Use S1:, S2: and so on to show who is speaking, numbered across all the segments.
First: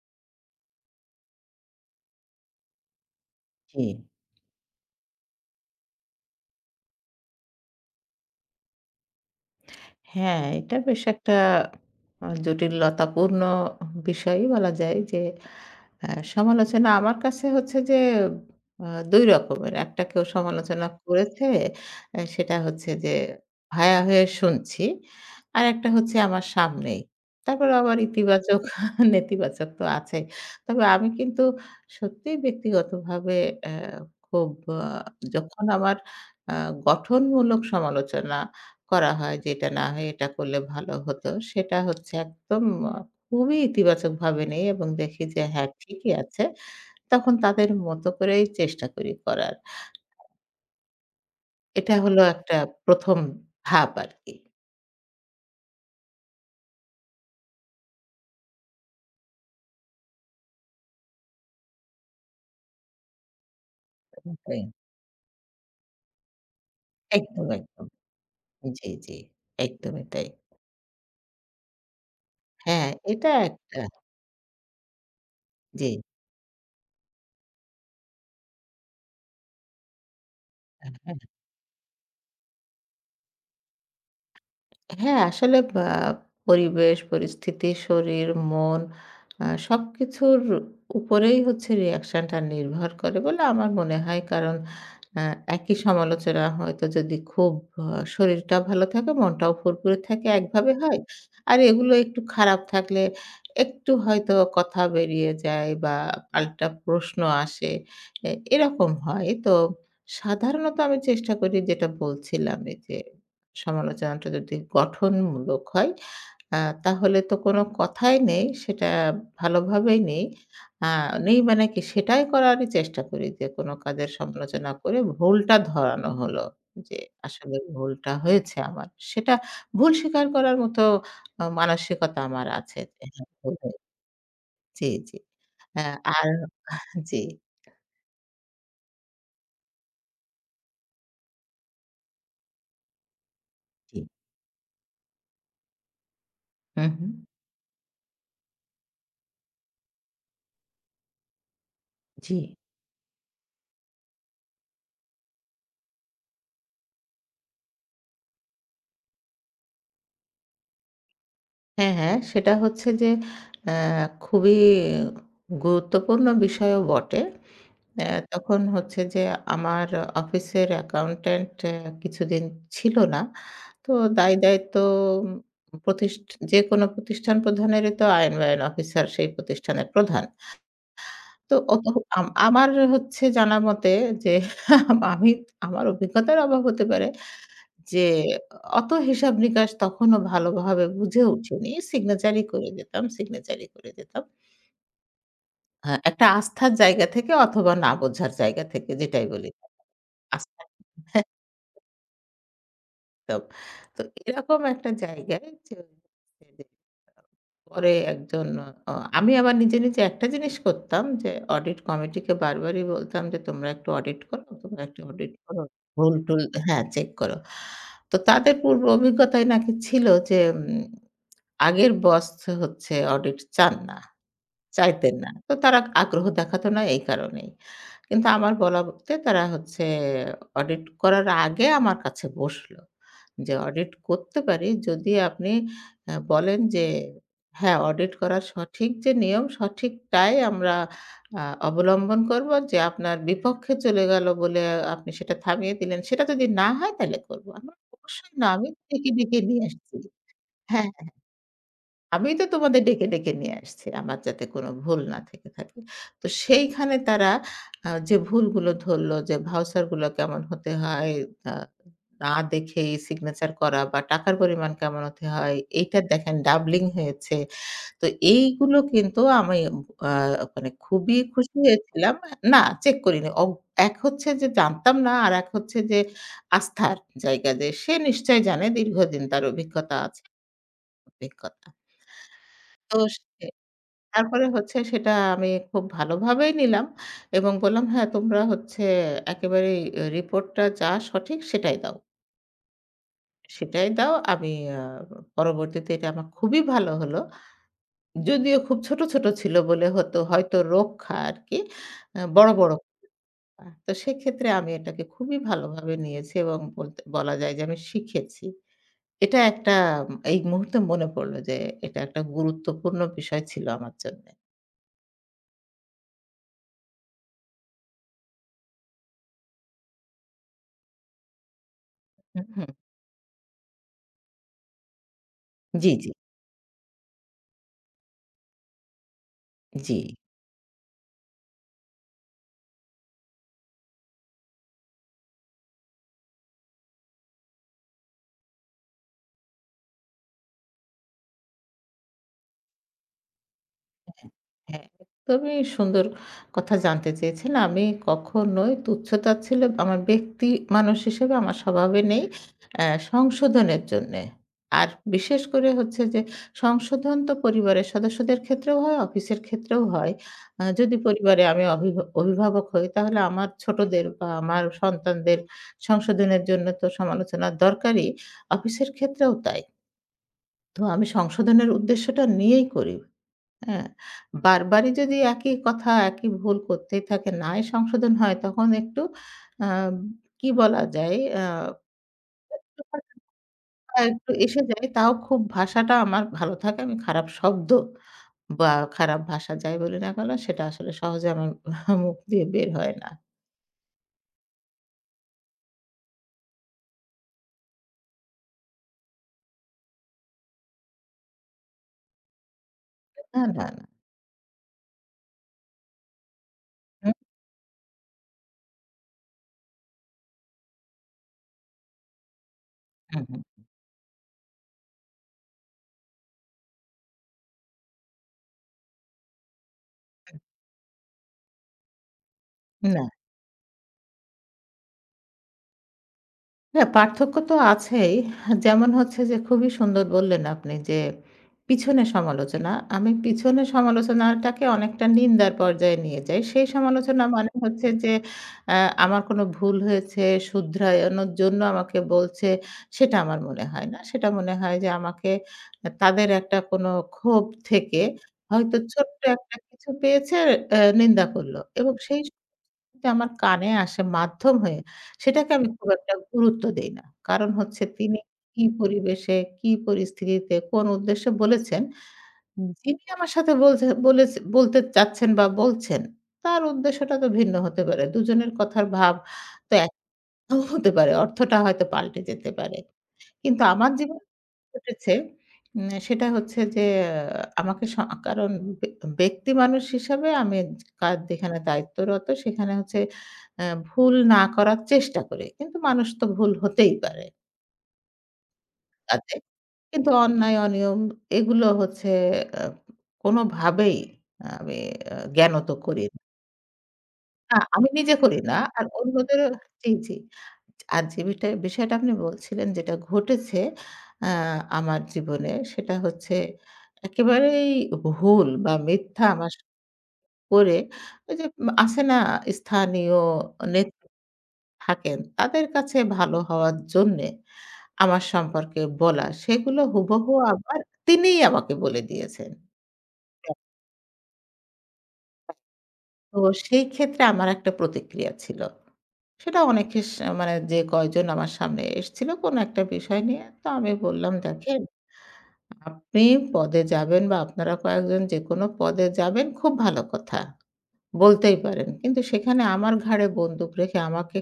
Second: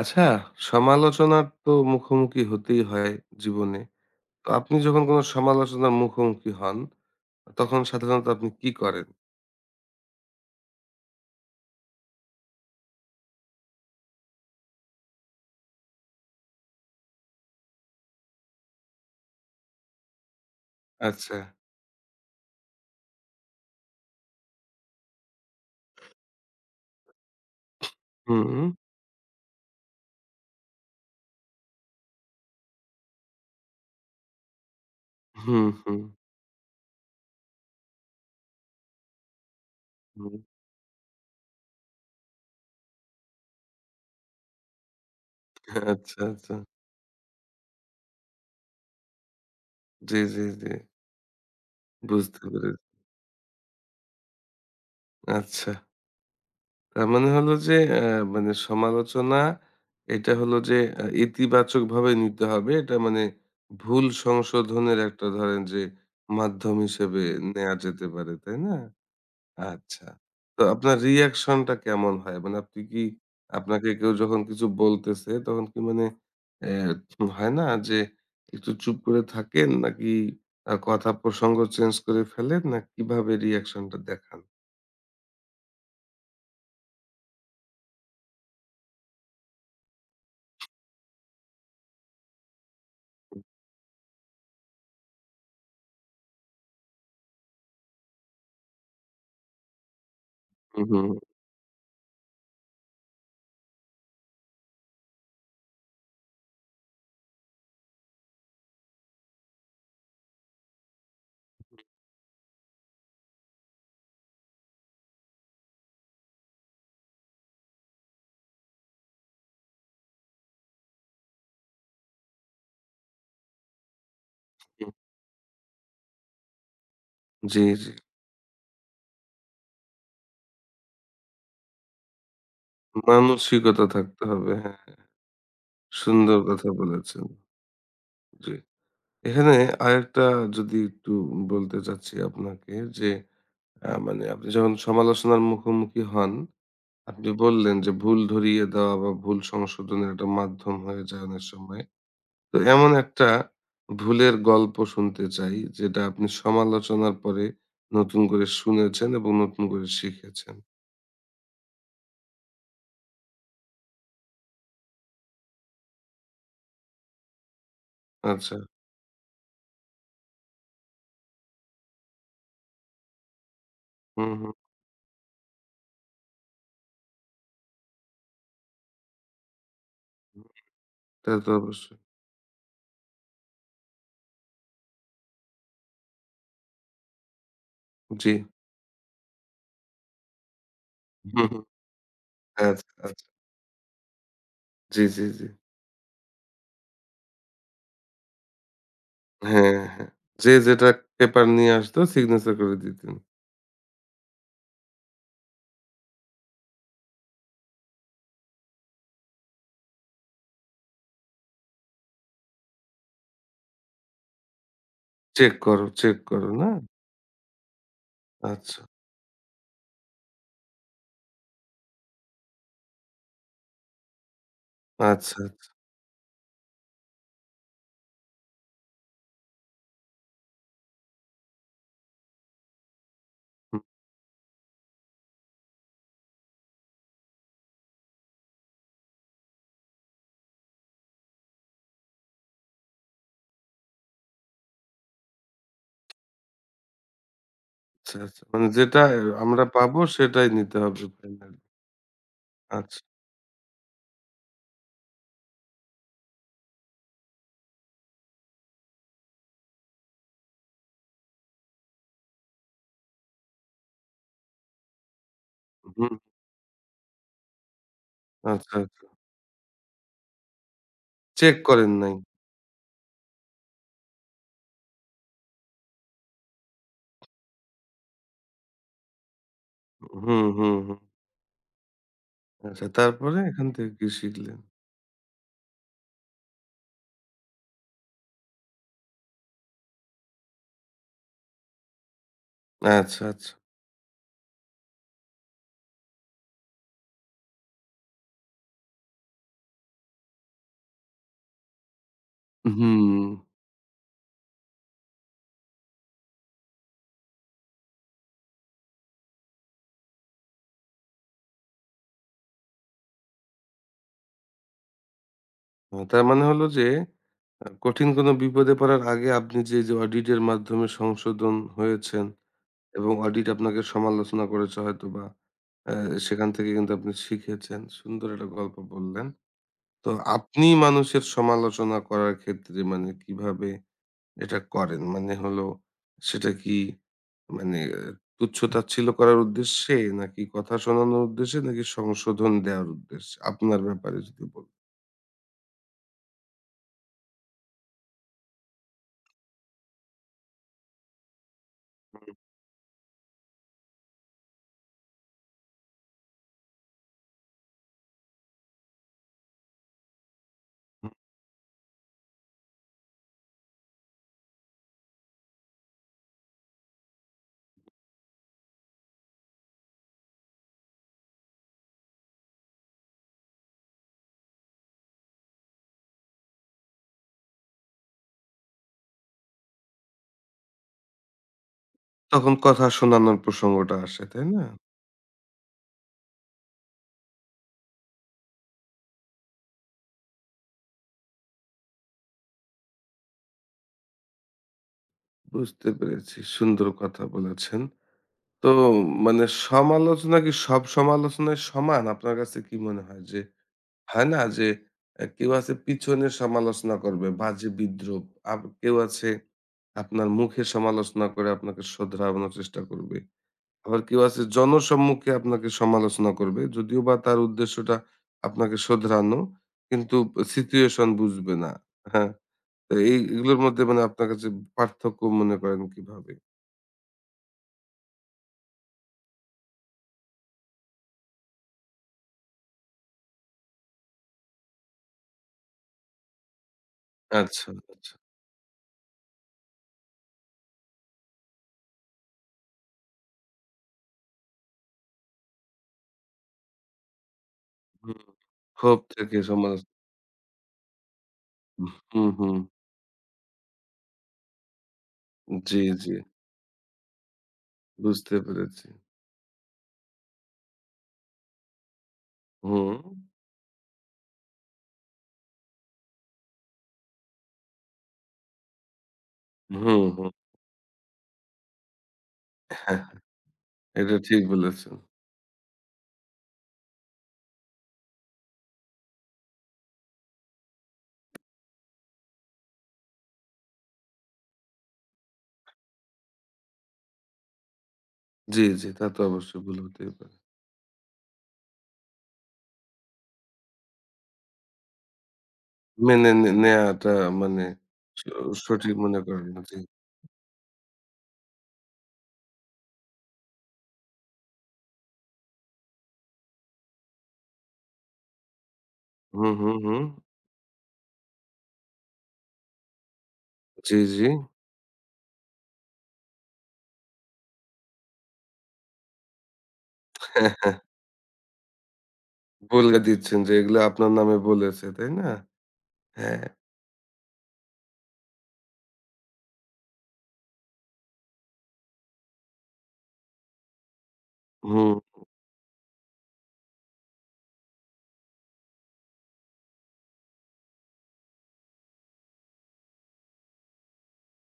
S1: আচ্ছা, সমালোচনার তো মুখোমুখি হতেই হয় জীবনে।
S2: জি।
S1: তো আপনি যখন কোন সমালোচনার মুখোমুখি হন, তখন সাধারণত আপনি কি করেন?
S2: হ্যাঁ, এটা বেশ একটা জটিলতাপূর্ণ বিষয়ই বলা যায় যে, আ সমালোচনা আমার কাছে হচ্ছে যে আ ২ রকমের। একটা কেউ সমালোচনা
S1: আচ্ছা।
S2: করেছে, সেটা হচ্ছে যে ভায়া হয়ে শুনছি। আরেকটা হচ্ছে আমার সামনেই। তারপরে আবার
S1: হুম,
S2: ইতিবাচক, নেতিবাচক তো আছেই। তবে আমি কিন্তু সত্যিই ব্যক্তিগতভাবে অ্যা খুব আ যখন
S1: হুম,
S2: আমার
S1: হুম,
S2: আ গঠনমূলক সমালোচনা করা হয় যে, "এটা না হয়ে এটা
S1: হুম।
S2: করলে ভালো হতো।" সেটা হচ্ছে একদম আ খুবই ইতিবাচকভাবে নেই এবং দেখি যে হ্যাঁ, ঠিকই
S1: আচ্ছা,
S2: আছে।
S1: আচ্ছা।
S2: তখন তাদের মতো করেই চেষ্টা করি করার।
S1: জি, জি, জি।
S2: এটা হলো
S1: বুঝতে
S2: একটা
S1: পেরেছি।
S2: ১ম ধাপ আরকি।
S1: আচ্ছা। তার মানে হলো যে মানে সমালোচনা এটা হলো যে ইতিবাচকভাবে নিতে হবে। এটা মানে ভুল
S2: ওকে।
S1: সংশোধনের একটা ধরেন যে মাধ্যম হিসেবে
S2: একদম,
S1: নেয়া
S2: একদম।
S1: যেতে পারে, তাই না?
S2: জি, জি। একদমই
S1: আচ্ছা।
S2: তাই।
S1: তো আপনার reaction টা কেমন হয়? মানে আপনি
S2: হ্যাঁ,
S1: কি
S2: এটা একটা
S1: আপনাকে কেউ যখন কিছু বলতেছে তখন কি
S2: জি।
S1: মানে হয় না যে একটু চুপ করে থাকেন নাকি কথা
S2: হ্যাঁ।
S1: প্রসঙ্গ চেঞ্জ করে ফেলেন না কিভাবে reaction টা দেখান?
S2: হ্যাঁ, আসলে বা পরিবেশ, পরিস্থিতি, শরীর, মন সবকিছুর উপরেই হচ্ছে রিঅ্যাকশনটা নির্ভর করে বলে আমার মনে হয়। কারণ আ একই সমালোচনা হয়তো যদি খুব আ শরীরটাও ভালো থাকে, মনটাও ফুরফুরে থাকে একভাবে
S1: হুম,
S2: হয়।
S1: হুম,
S2: আর এগুলো একটু খারাপ থাকলে একটু হয়তো কথা বেরিয়ে যায় বা পাল্টা প্রশ্ন আসে। এরকম হয়। তো সাধারণত আমি চেষ্টা করি যেটা বলছিলাম এই যে সমালোচনাটা যদি গঠনমূলক হয়, আ তাহলে তো কোনো কথাই নেই। সেটা ভালোভাবেই নেই। আ নেই মানে কি সেটাই করারই চেষ্টা করি যে কোনো কাজের সমালোচনা
S1: হুম।
S2: করে ভুলটা ধরানো হলো। যে আসলে
S1: জি, জি।
S2: ভুলটা হয়েছে আমার। সেটা ভুল স্বীকার করার মতো মানসিকতা আমার আছে। যে হ্যাঁ, ভুল হয়ে
S1: মানসিকতা থাকতে হবে। হ্যাঁ,
S2: জি, জি। আ আর
S1: সুন্দর কথা
S2: জি,
S1: বলেছেন। জি। এখানে আরেকটা যদি একটু বলতে চাচ্ছি আপনাকে যে
S2: জি।
S1: মানে আপনি যখন সমালোচনার মুখোমুখি হন
S2: হু, হু।
S1: আপনি বললেন যে ভুল ধরিয়ে দেওয়া বা ভুল সংশোধনের একটা মাধ্যম হয়ে যায় অনেক সময়।
S2: জি।
S1: তো এমন একটা ভুলের গল্প শুনতে চাই যেটা আপনি সমালোচনার পরে নতুন করে শুনেছেন এবং নতুন করে শিখেছেন।
S2: হ্যাঁ, হ্যাঁ। সেটা হচ্ছে যে অ্যা খুবই গুরুত্বপূর্ণ বিষয়ও বটে।
S1: আচ্ছা।
S2: তখন হচ্ছে যে আমার অফিসের অ্যাকাউন্ট্যান্ট কিছুদিন ছিল না। তো
S1: হুম, হুম,
S2: দায়-দায়িত্ব যেকোনো প্রতিষ্ঠান প্রধানেরই তো আইন-বাইন অফিসার সেই প্রতিষ্ঠানের প্রধান।
S1: হুম। তা তো
S2: তো অত
S1: অবশ্যই।
S2: আমার হচ্ছে জানা মতে যে আমি আমার অভিজ্ঞতার অভাব হতে পারে। যে
S1: জি।
S2: অত হিসাব নিকাশ তখনও ভালোভাবে বুঝে
S1: হুম, হুম।
S2: উঠিনি। সিগনেচারই করে
S1: আচ্ছা,
S2: যেতাম,
S1: আচ্ছা।
S2: সিগনেচারই করে যেতাম।
S1: জি, জি, জি।
S2: হ্যাঁ, একটা আস্থার জায়গা থেকে অথবা না বোঝার জায়গা থেকে যেটাই বলি।
S1: হ্যাঁ, হ্যাঁ। যে
S2: আস্থা
S1: যেটা পেপার নিয়ে আসতো সিগনেচার করে দিতেন।
S2: একদম। তো এরকম একটা জায়গায় যে ওই যে পরে একজন অ আমি আবার নিজে, নিজে একটা জিনিস করতাম যে অডিট কমিটিকে বারবারই বলতাম যে তোমরা একটু অডিট করো, তোমরা একটু অডিট
S1: চেক
S2: করো।
S1: করো, চেক
S2: ভুল-টুল
S1: করো না?
S2: হ্যাঁ, চেক করো। তো তাদের
S1: আচ্ছা,
S2: পূর্ব অভিজ্ঞতায় নাকি ছিল যে আগের বস হচ্ছে অডিট চান না। চাইতেন না।
S1: আচ্ছা,
S2: তো তারা আগ্রহ দেখাতো না এই কারণেই। কিন্তু আমার বলাতে তারা হচ্ছে অডিট করার আগে আমার কাছে বসলো। যে
S1: আচ্ছা।
S2: অডিট করতে পারি যদি আপনি বলেন যে হ্যাঁ, অডিট করার সঠিক যে নিয়ম সঠিকটাই আমরা আ অবলম্বন করব। যে আপনার বিপক্ষে চলে গেল বলে আপনি সেটা থামিয়ে দিলেন। সেটা যদি না হয় তাহলে করব। আমি
S1: আচ্ছা,
S2: অবশ্যই
S1: আচ্ছা।
S2: না
S1: মানে
S2: আমি
S1: যেটা
S2: দেখে, দেখে নিয়ে
S1: আমরা
S2: আসছি।
S1: পাবো সেটাই নিতে
S2: হ্যাঁ।
S1: হবে ফাইনালি।
S2: আমি তো তোমাদের
S1: আচ্ছা।
S2: ডেকে, ডেকে নিয়ে আসছি। আমার যাতে কোনো ভুল না থেকে থাকে। তো সেইখানে তারা যে ভুলগুলো ধরল যে ভাউচার গুলো কেমন হতে হয়, আ না দেখেই সিগনেচার করা বা টাকার পরিমাণ কেমন হতে হয়, এইটা
S1: হুম।
S2: দেখেন ডাবলিং হয়েছে। তো
S1: আচ্ছা,
S2: এইগুলো
S1: আচ্ছা।
S2: কিন্তু আমি আ মানে খুবই
S1: চেক
S2: খুশি
S1: করেন নাই।
S2: হয়েছিলাম। না চেক করিনি। এক হচ্ছে যে জানতাম না, আরেক হচ্ছে যে আস্থার জায়গা যে সে নিশ্চয়ই জানে দীর্ঘদিন তার অভিজ্ঞতা আছে,
S1: হুম, হুম, হুম।
S2: অভিজ্ঞতা।
S1: আচ্ছা
S2: তো
S1: তারপরে
S2: সে
S1: এখান থেকে কি
S2: তারপরে
S1: শিখলেন?
S2: হচ্ছে সেটা আমি খুব ভালোভাবেই নিলাম এবং বললাম, "হ্যাঁ, তোমরা হচ্ছে একেবারেই এ রিপোর্টটা যা সঠিক সেটাই দাও।
S1: আচ্ছা, আচ্ছা।
S2: সেটাই দাও।" আমি আ পরবর্তীতে এটা আমার খুবই ভালো হলো। যদিও খুব ছোট, ছোট ছিল বলে হতো হয়তো রক্ষা আরকি। বড়, বড়
S1: হুম।
S2: কথা। তো সেক্ষেত্রে আমি এটাকে খুবই ভালোভাবে নিয়েছি এবং বলতে বলা যায় যে আমি শিখেছি। এটা একটা এই মুহূর্তে মনে পড়ল যে এটা একটা গুরুত্বপূর্ণ বিষয় ছিল আমার জন্যে।
S1: তার মানে হলো যে কঠিন কোনো বিপদে পড়ার আগে আপনি যে অডিট এর মাধ্যমে সংশোধন হয়েছেন
S2: হুম, হুম।
S1: এবং অডিট আপনাকে সমালোচনা করেছে হয়তোবা
S2: জি,
S1: আ
S2: জি,
S1: সেখান থেকে কিন্তু আপনি শিখেছেন। সুন্দর একটা গল্প বললেন।
S2: জি।
S1: তো আপনি মানুষের সমালোচনা করার ক্ষেত্রে মানে কিভাবে এটা করেন? মানে হলো সেটা কি মানে তুচ্ছ-তাচ্ছিল্য করার উদ্দেশ্যে? নাকি কথা শোনানোর উদ্দেশ্যে? নাকি সংশোধন দেওয়ার উদ্দেশ্যে? আপনার ব্যাপারে যদি বলেন।
S2: হ্যাঁ, একদমই সুন্দর কথা জানতে চেয়েছেন। আমি কখনোই তুচ্ছ-তাচ্ছিল্য আমার ব্যক্তি মানুষ হিসেবে আমার স্বভাবে নেই।
S1: হুম,
S2: অ্যা সংশোধনের জন্যে। আর বিশেষ করে হচ্ছে যে সংশোধন তো পরিবারের সদস্যদের ক্ষেত্রেও হয়, অফিসের ক্ষেত্রেও হয়। যদি
S1: হুম।
S2: পরিবারে আমি অভিভাবক হই তাহলে আমার ছোটদের বা আমার সন্তানদের সংশোধনের জন্য তো সমালোচনার দরকারই। অফিসের ক্ষেত্রেও তাই। তো আমি সংশোধনের উদ্দেশ্যটা নিয়েই করি। হ্যাঁ, বারবারই যদি একই কথা, একই ভুল করতেই থাকেন, নাই সংশোধন হয়, তখন একটু আ কি বলা যায়?
S1: তখন কথা
S2: একটু
S1: শোনানোর প্রসঙ্গটা আসে,
S2: একটু
S1: তাই
S2: এসে
S1: না?
S2: যায়, তাও খুব ভাষাটা আমার ভালো থাকে। আমি খারাপ শব্দ বা খারাপ ভাষা যাই বলি না কেন, সেটা আসলে সহজে আমার মুখ দিয়ে বের হয় না।
S1: বুঝতে পেরেছি। সুন্দর কথা বলেছেন। তো মানে সমালোচনা কি সব সমালোচনায় সমান? আপনার কাছে কি মনে হয় যে
S2: না, না, না।
S1: হয় না যে কেউ আছে পিছনের সমালোচনা
S2: হুম,
S1: করবে, বাজে বিদ্রূপ। আব কেউ আছে আপনার মুখে সমালোচনা করে আপনাকে শোধরানোর চেষ্টা করবে।
S2: হুম, হুম।
S1: আবার কেউ আছে জনসম্মুখে আপনাকে সমালোচনা করবে। যদিও বা তার উদ্দেশ্যটা আপনাকে শোধরানো, কিন্তু সিচুয়েশন বুঝবে না। হ্যাঁ? তো
S2: না।
S1: এই এগুলোর মধ্যে মানে আপনার কাছে পার্থক্য মনে করেন কিভাবে?
S2: হ্যাঁ, পার্থক্য তো আছেই। যেমন হচ্ছে যে খুবই সুন্দর বললেন আপনি যে, পিছনে সমালোচনা। আমি পিছনে সমালোচনাটাকে অনেকটা নিন্দার পর্যায়ে নিয়ে যাই। সেই সমালোচনা মানে
S1: আচ্ছা,
S2: হচ্ছে যে
S1: আচ্ছা।
S2: অ্যা আমার কোনো ভুল হয়েছে, শুধরানোর জন্য আমাকে বলছে, সেটা আমার মনে হয় না। সেটা মনে হয় যে আমাকে তাদের একটা কোনো ক্ষোভ থেকে
S1: হুম।
S2: হয়তো
S1: ক্ষোভ
S2: ছোট্ট
S1: থেকে
S2: একটা
S1: সমালোচনা।
S2: কিছু পেয়েছে নিন্দা করল এবং সেই
S1: হুম, হুম।
S2: এটা আমার কানে আসে মাধ্যম হয়ে, সেটাকে আমি
S1: জি,
S2: খুব
S1: জি।
S2: একটা গুরুত্ব দেই না। কারণ হচ্ছে তিনি
S1: বুঝতে
S2: কি
S1: পেরেছি।
S2: পরিবেশে, কি পরিস্থিতিতে, কোন উদ্দেশ্যে বলেছেন,
S1: হুম,
S2: যিনি আমার সাথে বলছে বলেছে বলতে চাচ্ছেন বা বলছেন, তার উদ্দেশ্যটা তো ভিন্ন হতে পারে। দুজনের কথার ভাব তো
S1: হুম, হুম।
S2: একটাও হতে পারে। অর্থটা হয়তো পাল্টে যেতে পারে।
S1: হ্যাঁ।
S2: কিন্তু আমার
S1: এটা
S2: জীবনে
S1: ঠিক বলেছেন।
S2: ঘটেছে সেটা হচ্ছে যে আমাকে কারণ বে ব্যক্তি মানুষ হিসাবে আমি কাজ যেখানে দায়িত্বরত সেখানে হচ্ছে ভুল না করার চেষ্টা করি। কিন্তু মানুষ তো ভুল হতেই পারে
S1: জি, জি। তা তো
S2: কাজে।
S1: অবশ্যই ভুল
S2: কিন্তু
S1: হতেই পারে।
S2: অন্যায়, অনিয়ম এগুলো হচ্ছে আ কোনোভাবেই আমি জ্ঞানত করি
S1: মেনে নে নেয়াটা
S2: না,
S1: মানে
S2: আমি নিজে
S1: স
S2: করি না। আর
S1: সঠিক মনে করেন
S2: অন্যদেরও
S1: না। জি।
S2: জি, জি। আর যে বিষয়টা আপনি বলছিলেন যেটা ঘটেছে আ আমার জীবনে সেটা হচ্ছে একেবারেই ভুল বা মিথ্যা
S1: হুম,
S2: আমার
S1: হুম, হুম।
S2: করে ওই যে আছে না স্থানীয়
S1: জি,
S2: নেত্রী
S1: জি।
S2: থাকেন তাদের কাছে ভালো হওয়ার জন্যে আমার সম্পর্কে বলা সেগুলো হুবহু আবার তিনিই আমাকে বলে দিয়েছেন।
S1: বলে দিচ্ছেন যে এগুলো আপনার নামে বলেছে, তাই না?
S2: তো
S1: হ্যাঁ।
S2: সেই ক্ষেত্রে আমার একটা প্রতিক্রিয়া ছিল। সেটা অনেকের মানে যে কয়জন আমার সামনে এসছিল কোনো একটা বিষয় নিয়ে। তো আমি বললাম, "দেখেন
S1: হুম।
S2: আপনি পদে যাবেন বা আপনারা কয়েকজন যেকোনো পদে যাবেন খুব ভালো কথা। বলতেই পারেন। কিন্তু সেখানে আমার ঘাড়ে বন্দুক রেখে আমাকে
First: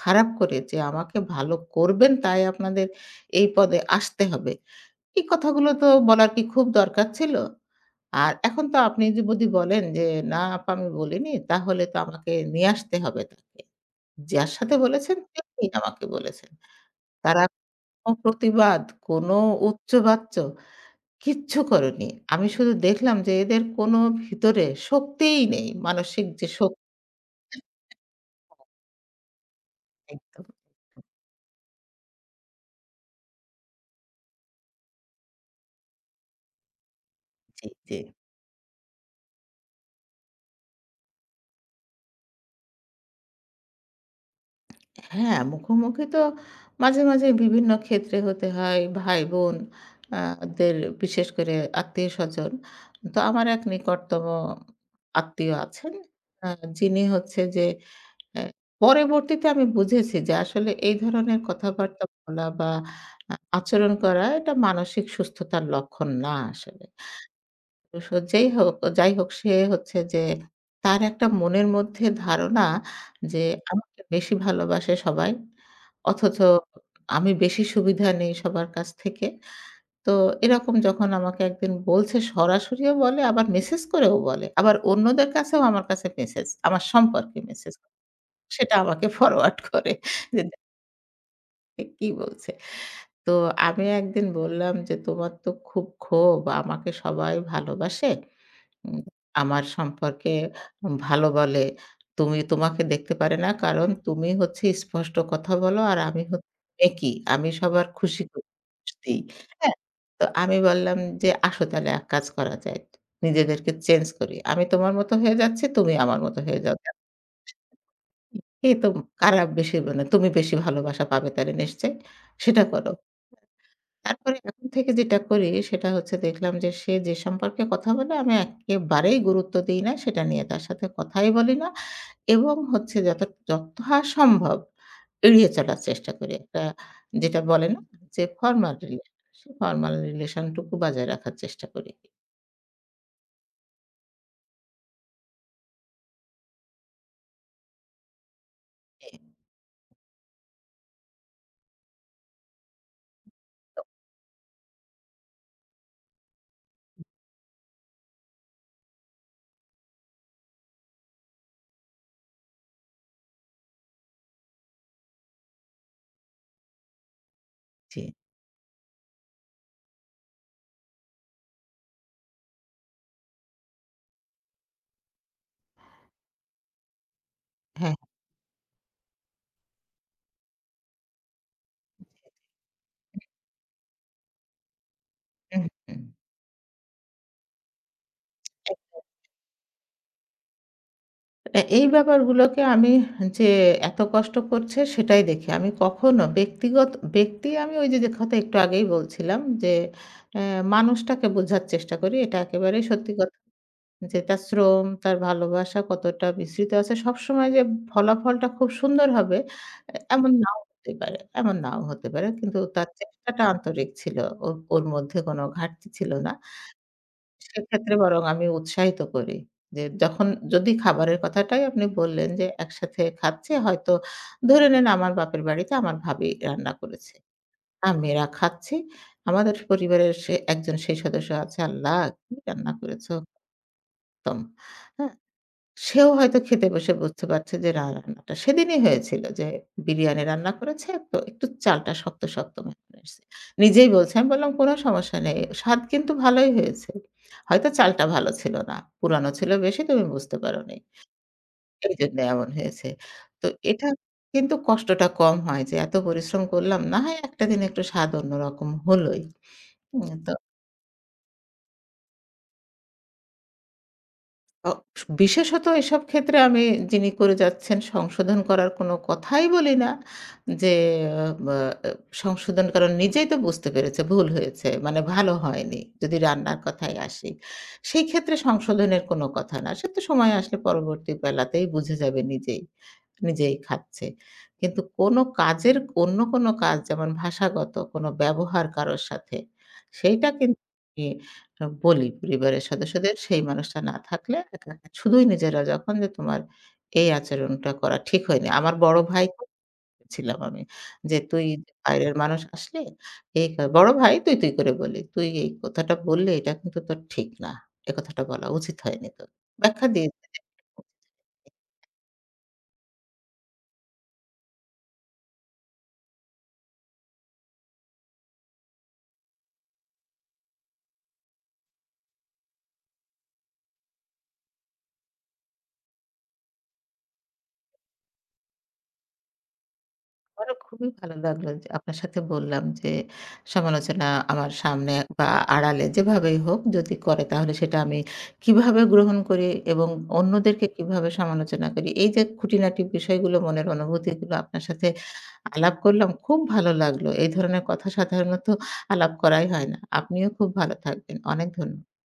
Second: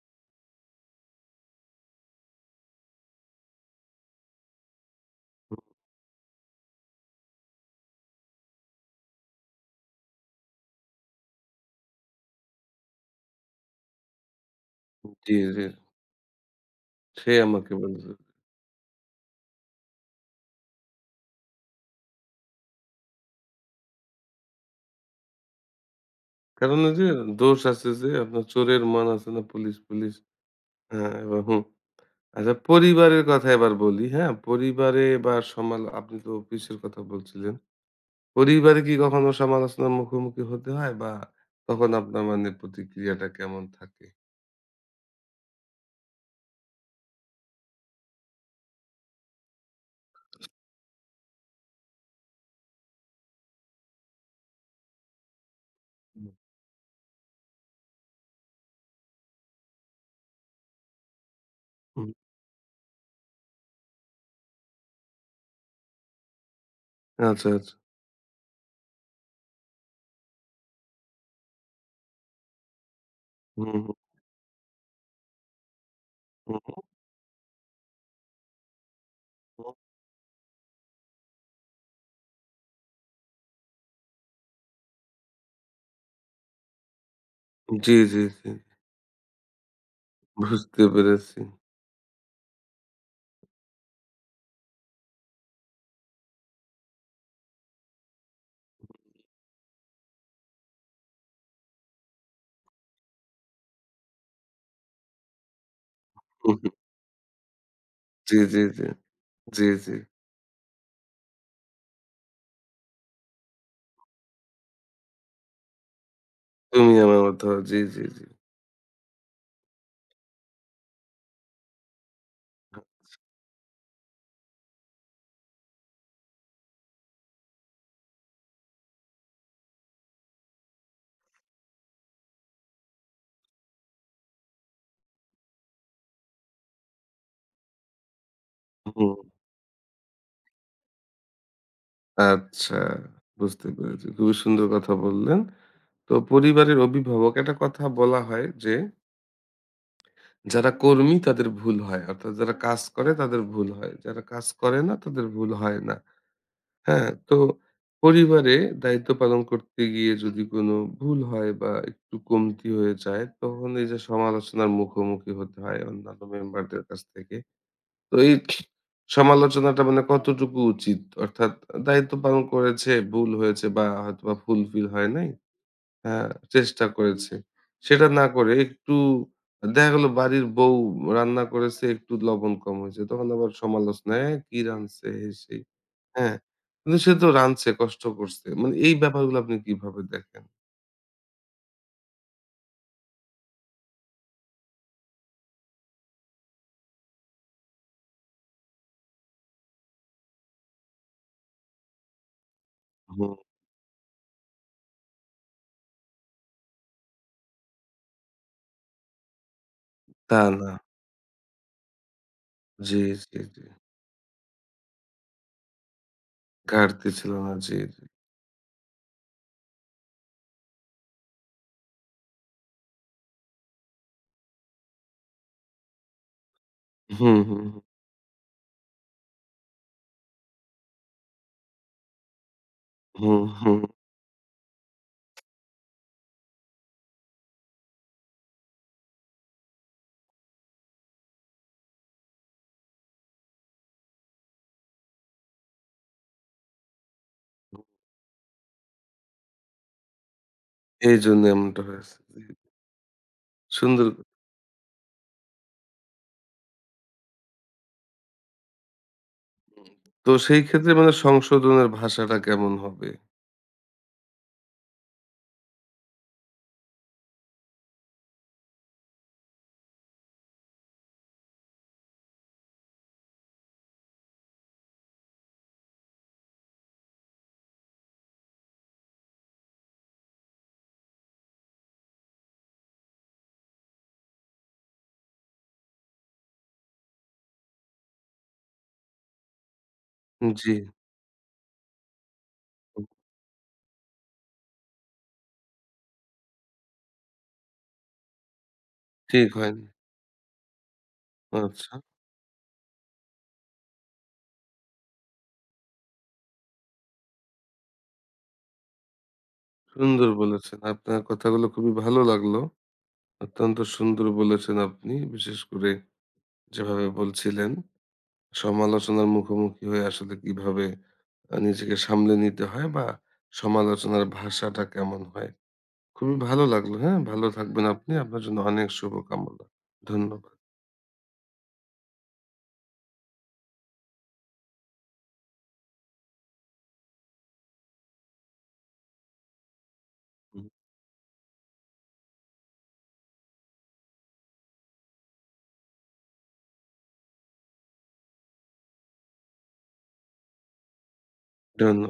S2: খারাপ করে যে আমাকে ভালো করবেন তাই আপনাদের এই পদে আসতে হবে।" এই কথাগুলো তো বলার কি খুব দরকার ছিল? আর এখন তো আপনি যদি বলেন যে, "না আপা আমি বলিনি" তাহলে তো আমাকে নিয়ে আসতে হবে তাকে। যার সাথে বলেছেন
S1: জি, জি।
S2: তিনি আমাকে বলেছেন।
S1: সে
S2: তারা
S1: আমাকে বলেছে।
S2: কোনো প্রতিবাদ, কোনো উচ্চবাচ্য কিচ্ছু করেনি। আমি শুধু দেখলাম যে এদের কোনো ভিতরে শক্তিই নেই। মানসিক যে
S1: কারণ
S2: শক্তি
S1: ওই যে দোষ আছে যে আপনার চোরের মন আছে না পুলিশ, পুলিশ।
S2: একদম
S1: হ্যাঁ, এবার হুম। আচ্ছা পরিবারের কথা এবার বলি, হ্যাঁ? পরিবারে বা সমাল আপনি তো অফিসের কথা বলছিলেন।
S2: জি, জি।
S1: পরিবারে কি কখনো সমালোচনার মুখোমুখি হতে হয়? বা তখন আপনার মানে প্রতিক্রিয়াটা কেমন থাকে?
S2: হ্যাঁ, মুখোমুখি তো মাঝে, মাঝে বিভিন্ন ক্ষেত্রে হতে হয়। ভাই-বোন আ দের বিশেষ করে আত্মীয়স্বজন। তো আমার এক নিকটতম আত্মীয় আছেন।
S1: হুম।
S2: আ যিনি হচ্ছে যে অ্যা পরবর্তীতে আমি বুঝেছি যে আসলে এই ধরনের কথাবার্তা
S1: হুম,
S2: বলা বা আচরণ করা এটা মানসিক সুস্থতার লক্ষণ না আসলে।
S1: আচ্ছা, আচ্ছা।
S2: সো যেই হোক যাই হোক সে হচ্ছে যে তার একটা মনের মধ্যে ধারণা যে
S1: হুম, হুম,
S2: আমাকে বেশি ভালোবাসে সবাই। অথচ
S1: হুম, হুম,
S2: আমি বেশি সুবিধা নেই সবার কাছ থেকে।
S1: হুম।
S2: তো এরকম যখন আমাকে একদিন বলছে সরাসরিও বলে আবার মেসেজ করেও বলে। আবার অন্যদের কাছেও আমার কাছে মেসেজ, আমার সম্পর্কে মেসেজ।
S1: জি, জি, জি।
S2: সেটা আমাকে ফরওয়ার্ড করে যে
S1: বুঝতে পেরেছি।
S2: দেখে কি বলছে। তো আমি একদিন বললাম যে, "তোমার তো খুব ক্ষোভ। আমাকে সবাই ভালোবাসে।" উম আমার সম্পর্কে ভালো বলে। তুমি তোমাকে দেখতে পারে না। কারণ তুমি হচ্ছে স্পষ্ট কথা বলো আর আমি হচ্ছি
S1: হুম, হুম।
S2: মেকি। আমি সবার খুশি
S1: জি,
S2: করি
S1: জি, জি।
S2: দিই।
S1: জি,
S2: হ্যাঁ?
S1: জি।
S2: তো আমি বললাম যে, "আসো তাহলে এক কাজ করা যায়। নিজেদেরকে চেঞ্জ করি। আমি তোমার মতো হয়ে যাচ্ছি, তুমি আমার মতো হয়ে যাও।
S1: তুমি আমার মতো। জি, জি, জি।
S2: কে তো কারা বেশি মানে তুমি বেশি ভালোবাসা পাবে তাহলে নিশ্চয়ই। সেটা করো।" তারপরে এখন থেকে যেটা করি সেটা হচ্ছে দেখলাম যে সে যে সম্পর্কে কথা বলে আমি একেবারেই গুরুত্ব দেই না। সেটা নিয়ে তার সাথে কথাই বলি না এবং হচ্ছে যত যথা সম্ভব এড়িয়ে চলার চেষ্টা করি। একটা যেটা বলে না যে ফর্মাল রিলেশন,
S1: হুম,
S2: সে ফর্মাল রিলেশন টুকু বজায় রাখার চেষ্টা করি।
S1: আচ্ছা। বুঝতে পেরেছি। খুবই সুন্দর কথা বললেন। তো পরিবারের অভিভাবক একটা কথা বলা হয় যে, যারা কর্মী তাদের ভুল হয়। অর্থাৎ যারা কাজ করে তাদের ভুল হয়। যারা কাজ করে না তাদের ভুল হয় না। হ্যাঁ, তো পরিবারে দায়িত্ব পালন করতে গিয়ে যদি কোনো ভুল হয় বা একটু কমতি হয়ে যায়, তখন এই যে সমালোচনার মুখোমুখি হতে হয় অন্যান্য মেম্বারদের কাছ থেকে।
S2: জি,
S1: তো এই সমালোচনাটা মানে কতটুকু উচিত? অর্থাৎ দায়িত্ব পালন করেছে, ভুল হয়েছে বা হয়তোবা ফুলফিল হয় নাই। হ্যাঁ, চেষ্টা করেছে।
S2: হ্যাঁ,
S1: সেটা না করে একটু দেখা গেল বাড়ির বউ রান্না করেছে, একটু লবণ কম হয়েছে। তখন আবার সমালোচনা, "এ কি রাঁধছে?" এই সেই।
S2: হুম, হুম।
S1: হ্যাঁ, কিন্তু সে তো রাঁধছে, কষ্ট করছে। মানে এই ব্যাপারগুলো আপনি কিভাবে দেখেন?
S2: এই ব্যাপারগুলোকে আমি যে এত কষ্ট করছে সেটাই দেখি। আমি কখনো ব্যক্তিগত ব্যক্তি আমি ওই যে, যে কথা একটু আগেই বলছিলাম যে, অ্যা মানুষটাকে বোঝার চেষ্টা করি। এটা একেবারেই সত্যি
S1: হুম,
S2: কথা যে, তার শ্রম, তার ভালোবাসা কতটা মিশ্রিত আছে। সবসময় যে ফলাফলটা খুব সুন্দর হবে এমন
S1: তা
S2: নাও
S1: না।
S2: হতে পারে, এমন নাও হতে পারে। কিন্তু তার
S1: জি, জি,
S2: চেষ্টাটা
S1: জি।
S2: আন্তরিক ছিল। ওর, ওর মধ্যে কোনো ঘাটতি ছিল না।
S1: ঘাটতি ছিল না। জি,
S2: সেক্ষেত্রে
S1: জি।
S2: বরং আমি উৎসাহিত করি। যে যখন যদি খাবারের কথাটাই আপনি বললেন যে একসাথে খাচ্ছে হয়তো ধরে নেন আমার বাপের বাড়িতে আমার ভাবি রান্না করেছে।
S1: হুম, হুম,
S2: আমিরা খাচ্ছি। আমাদের পরিবারের সে একজন সেই সদস্য আছে, "আল্লাহ! কি রান্না করেছো?
S1: হুম, হুম,
S2: উত্তম।" হ্যাঁ? সেও হয়তো খেতে বসে বুঝতে পারছে যে রান্নাটা সেদিনই হয়েছিল যে বিরিয়ানি রান্না করেছে তো একটু চালটা শক্ত, শক্ত মাখানো হয়েছে। নিজেই বলছে, আমি বললাম, "কোনো সমস্যা নেই। স্বাদ কিন্তু ভালোই হয়েছে। হয়তো চালটা ভালো ছিল না। পুরানো ছিল বেশি তুমি বুঝতে পারোনি।
S1: এইজন্য এমনটা হয়েছে।
S2: এইজন্য এমন
S1: জি,
S2: হয়েছে।" তো এটা
S1: সুন্দর।
S2: কিন্তু কষ্টটা কম হয় যে এত পরিশ্রম করলাম। না হয় একটা দিন একটু স্বাদ অন্যরকম হলোই। উম
S1: তো সেই ক্ষেত্রে মানে সংশোধনের ভাষাটা কেমন হবে?
S2: অ বিশেষত এসব ক্ষেত্রে আমি যিনি করে যাচ্ছেন সংশোধন করার কোনো কথাই বলি না। যে আহ, বা আ সংশোধন কারণ নিজেই তো বুঝতে পেরেছে ভুল হয়েছে। মানে ভালো হয়নি। যদি রান্নার কথায় আসি। সেই ক্ষেত্রে সংশোধনের কোনো কথা না। সে তো সময় আসলে পরবর্তী বেলাতেই বুঝে যাবে নিজেই। নিজেই খাচ্ছে। কিন্তু কোনো কাজের অন্য কোনো কাজ যেমন ভাষাগত কোনো ব্যবহার কারোর সাথে, সেইটা কিন্তু
S1: জি,
S2: আমি বলি পরিবারের সদস্যদের, সেই মানুষটা না থাকলে একা, একা শুধুই নিজেরা যখন যে তোমার এই আচরণটা করা ঠিক হয়নি। আমার বড় ভাইকে
S1: ঠিক হয়নি।
S2: বলেছিলাম আমি যে, "তুই
S1: আচ্ছা,
S2: বাইরের মানুষ আসলে এই কা" বড় ভাই তুই, তুই করে বলি। "তুই এই কথাটা বললি এটা কিন্তু তোর ঠিক না। এ কথাটা বলা উচিত হয়নি তোর।" ব্যাখ্যা দিয়েছি
S1: সুন্দর
S2: যে
S1: বলেছেন। আপনার কথাগুলো খুবই ভালো লাগলো। অত্যন্ত সুন্দর বলেছেন আপনি। বিশেষ করে যেভাবে বলছিলেন, সমালোচনার মুখোমুখি হয়ে আসলে কিভাবে নিজেকে সামলে নিতে হয় বা সমালোচনার ভাষাটা কেমন হয়। খুবই ভালো লাগলো, হ্যাঁ? ভালো থাকবেন আপনি। আপনার জন্য অনেক শুভকামনা। ধন্যবাদ।
S2: আমারও খুবই ভালো লাগলো যে আপনার সাথে বললাম যে সমালোচনা আমার সামনে বা আড়ালে যেভাবেই হোক যদি করে তাহলে সেটা আমি কিভাবে গ্রহণ করি এবং
S1: হুম।
S2: অন্যদেরকে কিভাবে সমালোচনা করি। এই যে খুঁটিনাটি বিষয়গুলো মনের অনুভূতিগুলো আপনার সাথে আলাপ করলাম খুব ভালো লাগলো। এই ধরনের কথা সাধারণত আলাপ করাই হয় না। আপনিও খুব ভালো থাকবেন। অনেক ধন্য
S1: ধন্য